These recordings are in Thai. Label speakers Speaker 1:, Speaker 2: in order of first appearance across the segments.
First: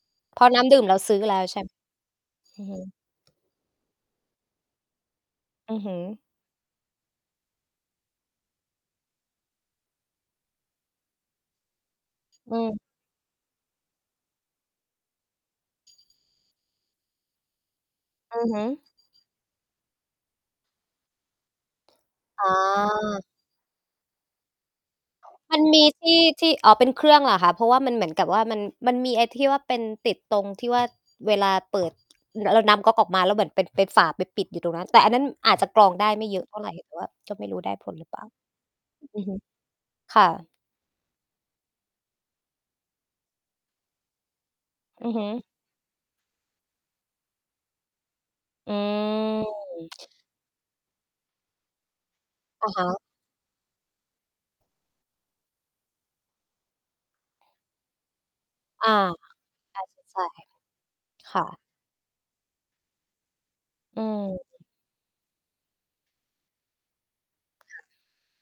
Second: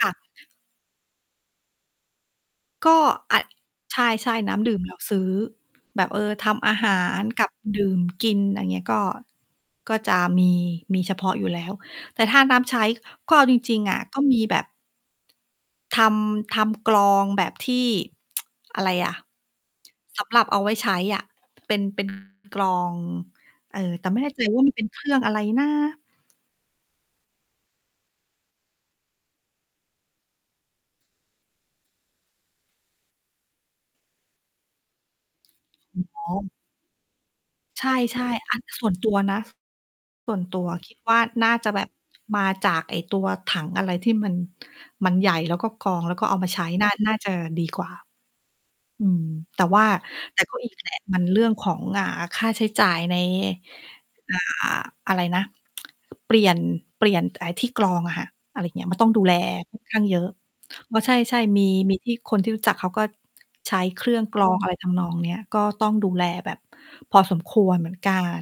Speaker 1: ค่ะ
Speaker 2: เพราะน้ำดื่มเราซื้อแล้ว ใช่ อือฮ
Speaker 1: ก
Speaker 2: ึ
Speaker 1: ็ อา ใช่ ๆ น้ำดื่มเราซื้อ
Speaker 2: อือฮึ
Speaker 1: แบบ เออ ทำอาหารกับดื่มกิน ไรอย่างเงี้ย ก็ ก็จะมี มีเฉพาะอยู่แล้ว แต่ถ้า
Speaker 2: อ
Speaker 1: น
Speaker 2: ื
Speaker 1: ้ำใ
Speaker 2: ม
Speaker 1: ช้ ก็เอาจริง ๆ อะ ก็มีแบบ ทำ ทำกรองแบบที่
Speaker 2: อือฮึ
Speaker 1: อะไรอะ? สำหรับเอาไว้ใช้อะ เป็น เป็น
Speaker 2: อ๋อ
Speaker 1: กรอง เอ่อ แต่ไม่แน่ใจว่ามันเป็นเครื่องอะไร
Speaker 2: มั
Speaker 1: น
Speaker 2: น
Speaker 1: ะ?
Speaker 2: มีที่ ที่ อ๋อ เป็นเครื่องเหรอคะ? เพราะว่ามันเหมือนกับว่ามัน มันมีไอ้ที่ว่าเป็นติดตรงที่ว่า เวลาเปิด อือ เออ น้ำก๊อกออกมาแล้วเหมือนเป็น เป็นฝาไปปิดอยู่ตรงนั้น แต่อันนั้นอาจจะกรอง
Speaker 1: อ
Speaker 2: ได้
Speaker 1: อ๋
Speaker 2: ไม่เยอ
Speaker 1: อ
Speaker 2: ะเท่าไร แต่ว่าก็ไม่รู้ได้
Speaker 1: ใช
Speaker 2: ผลหรือเปล่า
Speaker 1: ่ ๆ อันนี้ ส่วนตัว
Speaker 2: อือฮ
Speaker 1: น
Speaker 2: ึ
Speaker 1: ะ
Speaker 2: ค่
Speaker 1: ส่วน
Speaker 2: ะ
Speaker 1: ตัวคิดว่าน่าจะแบบมาจากไอ้ตัวถังอะไรที่มัน
Speaker 2: อ
Speaker 1: ม
Speaker 2: ื
Speaker 1: ั
Speaker 2: อ
Speaker 1: น
Speaker 2: ฮ
Speaker 1: ใ
Speaker 2: ึ
Speaker 1: หญ่ แล้วก็กรอง แล้วก็เอามาใช้น่า น่าจะดีกว่า
Speaker 2: อื
Speaker 1: อืม แต่ว่
Speaker 2: ม
Speaker 1: า แต่ ก็อีกแหละ มันเรื่องของ อ่า ค่าใช
Speaker 2: อ
Speaker 1: ้
Speaker 2: ะฮ
Speaker 1: จ่า
Speaker 2: ะ
Speaker 1: ยใน อ่า อะไรนะ เปลี่ยน เปลี่ยนไอ้ที่กรองอะค่ะ อะไรเงี
Speaker 2: อ
Speaker 1: ้ย
Speaker 2: า
Speaker 1: มันต้องดู
Speaker 2: น
Speaker 1: แล
Speaker 2: ่
Speaker 1: ค่อน
Speaker 2: า
Speaker 1: ข้
Speaker 2: จ
Speaker 1: า
Speaker 2: ะ
Speaker 1: งเ
Speaker 2: ใ
Speaker 1: ย
Speaker 2: ช
Speaker 1: อ
Speaker 2: ่
Speaker 1: ะ อ้อ ใ
Speaker 2: ค
Speaker 1: ช่
Speaker 2: ่ะ
Speaker 1: ๆ มี มีที่ คนที่รู้จักเขาก็ใช้
Speaker 2: อื
Speaker 1: เครื่องกร
Speaker 2: ม
Speaker 1: องอะไรทำนองเนี้ย ก็ต้องดูแลแบบพอสมคว
Speaker 2: ค
Speaker 1: ร
Speaker 2: ่ะ
Speaker 1: เหมือนกัน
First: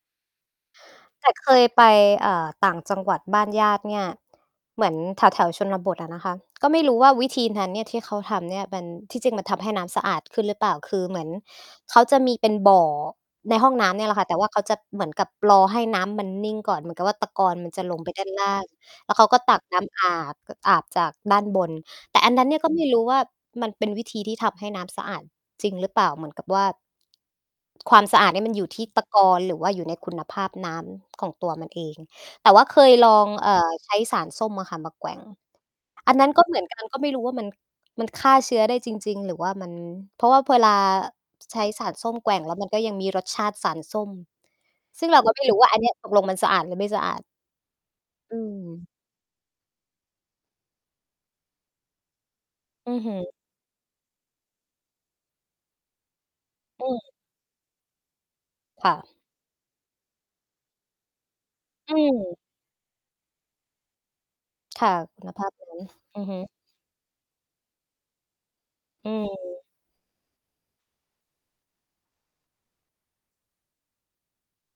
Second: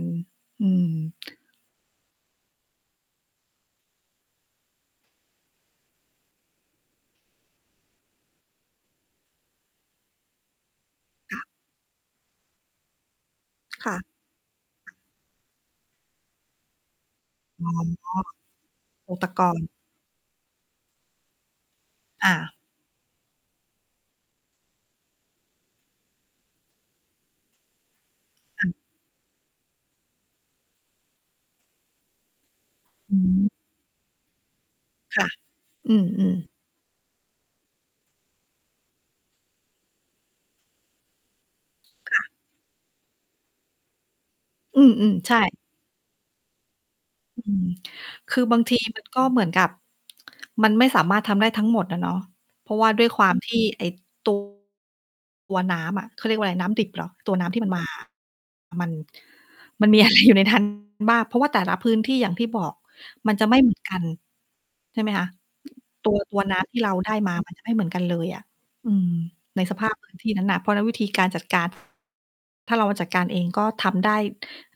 Speaker 1: อืม
Speaker 2: แต่เคยไป เอ่อ ต่างจังหวัดบ้านญาติเนี่ย เหมือนแถว ๆ ชนบทอะนะคะ ก็ไม่รู้ว่าวิธีนั้นเนี่ย ที่เขาทำเนี่ย มัน ที่จริงมันทำให้น้ำสะอาดขึ้นหรือเปล่า? คือเหมือน
Speaker 1: ค่ะ
Speaker 2: เขาจะมีเป็นบ่อ ในห้องน
Speaker 1: ค
Speaker 2: ้
Speaker 1: ่ะ
Speaker 2: ำเนี่ยแหละค่ะ แต่ว่าเขาจะเหมือนกับรอให้น้ำมันนิ่งก่อน เหมือนกับว่าตะกอน
Speaker 1: อ๋อ
Speaker 2: มันจะลงไปด้านล่าง แล้
Speaker 1: อุ
Speaker 2: วเข
Speaker 1: ป
Speaker 2: าก็
Speaker 1: ก
Speaker 2: ตั
Speaker 1: ร
Speaker 2: ก
Speaker 1: ณ์
Speaker 2: น้ำอาบ ก็อาบจากด้านบน แต่
Speaker 1: อ
Speaker 2: อันนั้น
Speaker 1: า
Speaker 2: เนี่ย ก็ไม่รู้ว่ามันเป็นวิธีที่ทำให้น้ำสะอาดจริงหรือเปล่า? เหมือนกับว่า ความสะอาดนี่มัน
Speaker 1: ค
Speaker 2: อยู
Speaker 1: ่
Speaker 2: ่
Speaker 1: ะ
Speaker 2: ที่ตะกอน หรือว่าอยู่ในคุณภาพน้ำของตัวมันเอง แต่ว่าเคยล
Speaker 1: อ
Speaker 2: อง
Speaker 1: ื
Speaker 2: เอ
Speaker 1: ม
Speaker 2: ่อ ใช้สารส้มอะค่ะมาแกว่
Speaker 1: ค
Speaker 2: ง
Speaker 1: ่ะ อื
Speaker 2: อันนั้น
Speaker 1: ม
Speaker 2: ก็
Speaker 1: ๆ
Speaker 2: เหมือน กัน ก็ไม่รู้ว่ามัน มันฆ่าเชื้อได้จริง ๆ หรือว่ามัน เพราะว่า พ เวลาใช้สารส
Speaker 1: ค
Speaker 2: ้ม
Speaker 1: ่
Speaker 2: แก
Speaker 1: ะ
Speaker 2: ว่งแล้วมันก็ยังมีรสชาติสารส้ม
Speaker 1: อื
Speaker 2: ซึ่ง
Speaker 1: ม
Speaker 2: เรา
Speaker 1: ๆ
Speaker 2: ก
Speaker 1: ใช
Speaker 2: ็ไม่
Speaker 1: ่
Speaker 2: รู้ว่าอันเนี้ย ตกลงมันสะอาดหรือไม่สะอาด
Speaker 1: อืม ค
Speaker 2: อื
Speaker 1: ือบาง ที
Speaker 2: ม
Speaker 1: มัน ก็เหมือนกับมันไม่สามารถทำได้ทั้งหมดอะเนาะ เพราะว่า
Speaker 2: อือ
Speaker 1: ด้วย
Speaker 2: ฮึ
Speaker 1: ความที่ไอ้ ตัว ตัวน้ำอะ เขาเรียกว่าไร น้ำด
Speaker 2: อ
Speaker 1: ิบ
Speaker 2: ื
Speaker 1: เห
Speaker 2: ม
Speaker 1: รอ? ตัวน้ำที่มันมาอะ ม
Speaker 2: ค
Speaker 1: ัน
Speaker 2: ่ะ
Speaker 1: มันมีอะไรอยู่ใน นั้น บ้าง เพราะว่าแต่ละพ
Speaker 2: อ
Speaker 1: ื
Speaker 2: ื
Speaker 1: ้นที่อย่าง
Speaker 2: ม
Speaker 1: ที่บอก มันจะไม่เหมือนกัน
Speaker 2: ค่ะ
Speaker 1: ใช่ไหม
Speaker 2: ค
Speaker 1: ค
Speaker 2: ุ
Speaker 1: ะ
Speaker 2: ณภาพ ตรงนั้น
Speaker 1: ตัว
Speaker 2: อือฮ
Speaker 1: ต
Speaker 2: ึ
Speaker 1: ัวน้ำที่เราได้มา มันจะ ไม่เหมือนกันเลยอะ อื
Speaker 2: อื
Speaker 1: ม ใน
Speaker 2: ม
Speaker 1: สภาพพื้นที่ นั้นน่ะ เพราะนั้นวิธีการจัดการ ถ้าเรามาจัดการเองก็ทำได้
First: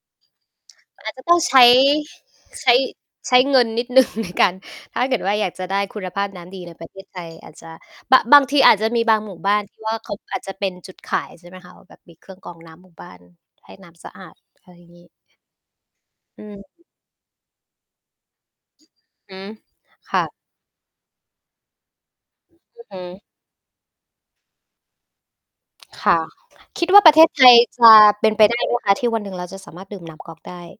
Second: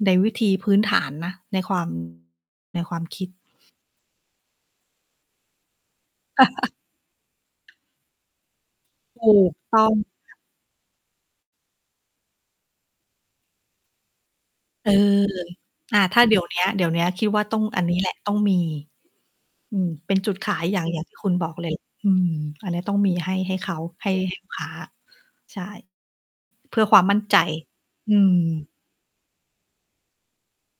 Speaker 1: ในวิธีพื้นฐา
Speaker 2: อา
Speaker 1: น
Speaker 2: จจะ
Speaker 1: น
Speaker 2: ต
Speaker 1: ะ
Speaker 2: ้องใช
Speaker 1: ใน
Speaker 2: ้
Speaker 1: ความ
Speaker 2: ใช้
Speaker 1: ในความคิด
Speaker 2: ใช้เงินนิด หนึ่ง ในการ ถ้าเกิดว่าอยากจะได้คุณภาพน้ำดีใน ประเทศ ไทย อาจจะ บ บางทีอาจจะมีบา
Speaker 1: ถ
Speaker 2: งหมู
Speaker 1: ู
Speaker 2: ่บ
Speaker 1: ก
Speaker 2: ้าน ท
Speaker 1: ต
Speaker 2: ี
Speaker 1: ้
Speaker 2: ่
Speaker 1: อ
Speaker 2: ว
Speaker 1: ง
Speaker 2: ่า เขา
Speaker 1: ค
Speaker 2: อ
Speaker 1: ่ะ
Speaker 2: าจจะเป็นจุดขาย ใช่ไหมคะ ว่าแบบมีเครื่องกรองน้ำหมู่บ้านให้น้ำสะอาด อะไรอย
Speaker 1: เ
Speaker 2: ่
Speaker 1: อ
Speaker 2: า
Speaker 1: อ
Speaker 2: งงี้
Speaker 1: อา ถ้าเดี๋
Speaker 2: อื
Speaker 1: ยวเนี้ย เดี
Speaker 2: ม
Speaker 1: ๋ยวเนี้ย คิดว่าต้องอันนี้แหละ ต้องมี
Speaker 2: ฮึ
Speaker 1: อืม เป
Speaker 2: ค
Speaker 1: ็น
Speaker 2: ่ะ
Speaker 1: จุดขายอย่าง อย่างที่คุณบอกเลย อืม อันนี
Speaker 2: อ
Speaker 1: ้
Speaker 2: ือ
Speaker 1: ต้
Speaker 2: ฮ
Speaker 1: องมี
Speaker 2: ึ
Speaker 1: ให้ ให้เขา ให้ ลูก ค้า ใช่
Speaker 2: ค่ะ
Speaker 1: เพื่
Speaker 2: ค
Speaker 1: อ
Speaker 2: ิด
Speaker 1: ค
Speaker 2: ว
Speaker 1: ว
Speaker 2: ่
Speaker 1: า
Speaker 2: า
Speaker 1: ม
Speaker 2: ป
Speaker 1: ม
Speaker 2: ร
Speaker 1: ั
Speaker 2: ะ
Speaker 1: ่
Speaker 2: เ
Speaker 1: น
Speaker 2: ทศ
Speaker 1: ใจ
Speaker 2: ไทย จะ
Speaker 1: อื
Speaker 2: เป็
Speaker 1: ม
Speaker 2: นไป ได้ไหม คะ ที่วันหนึ่งเราจะสามารถดื่มน้ำก๊อกได้?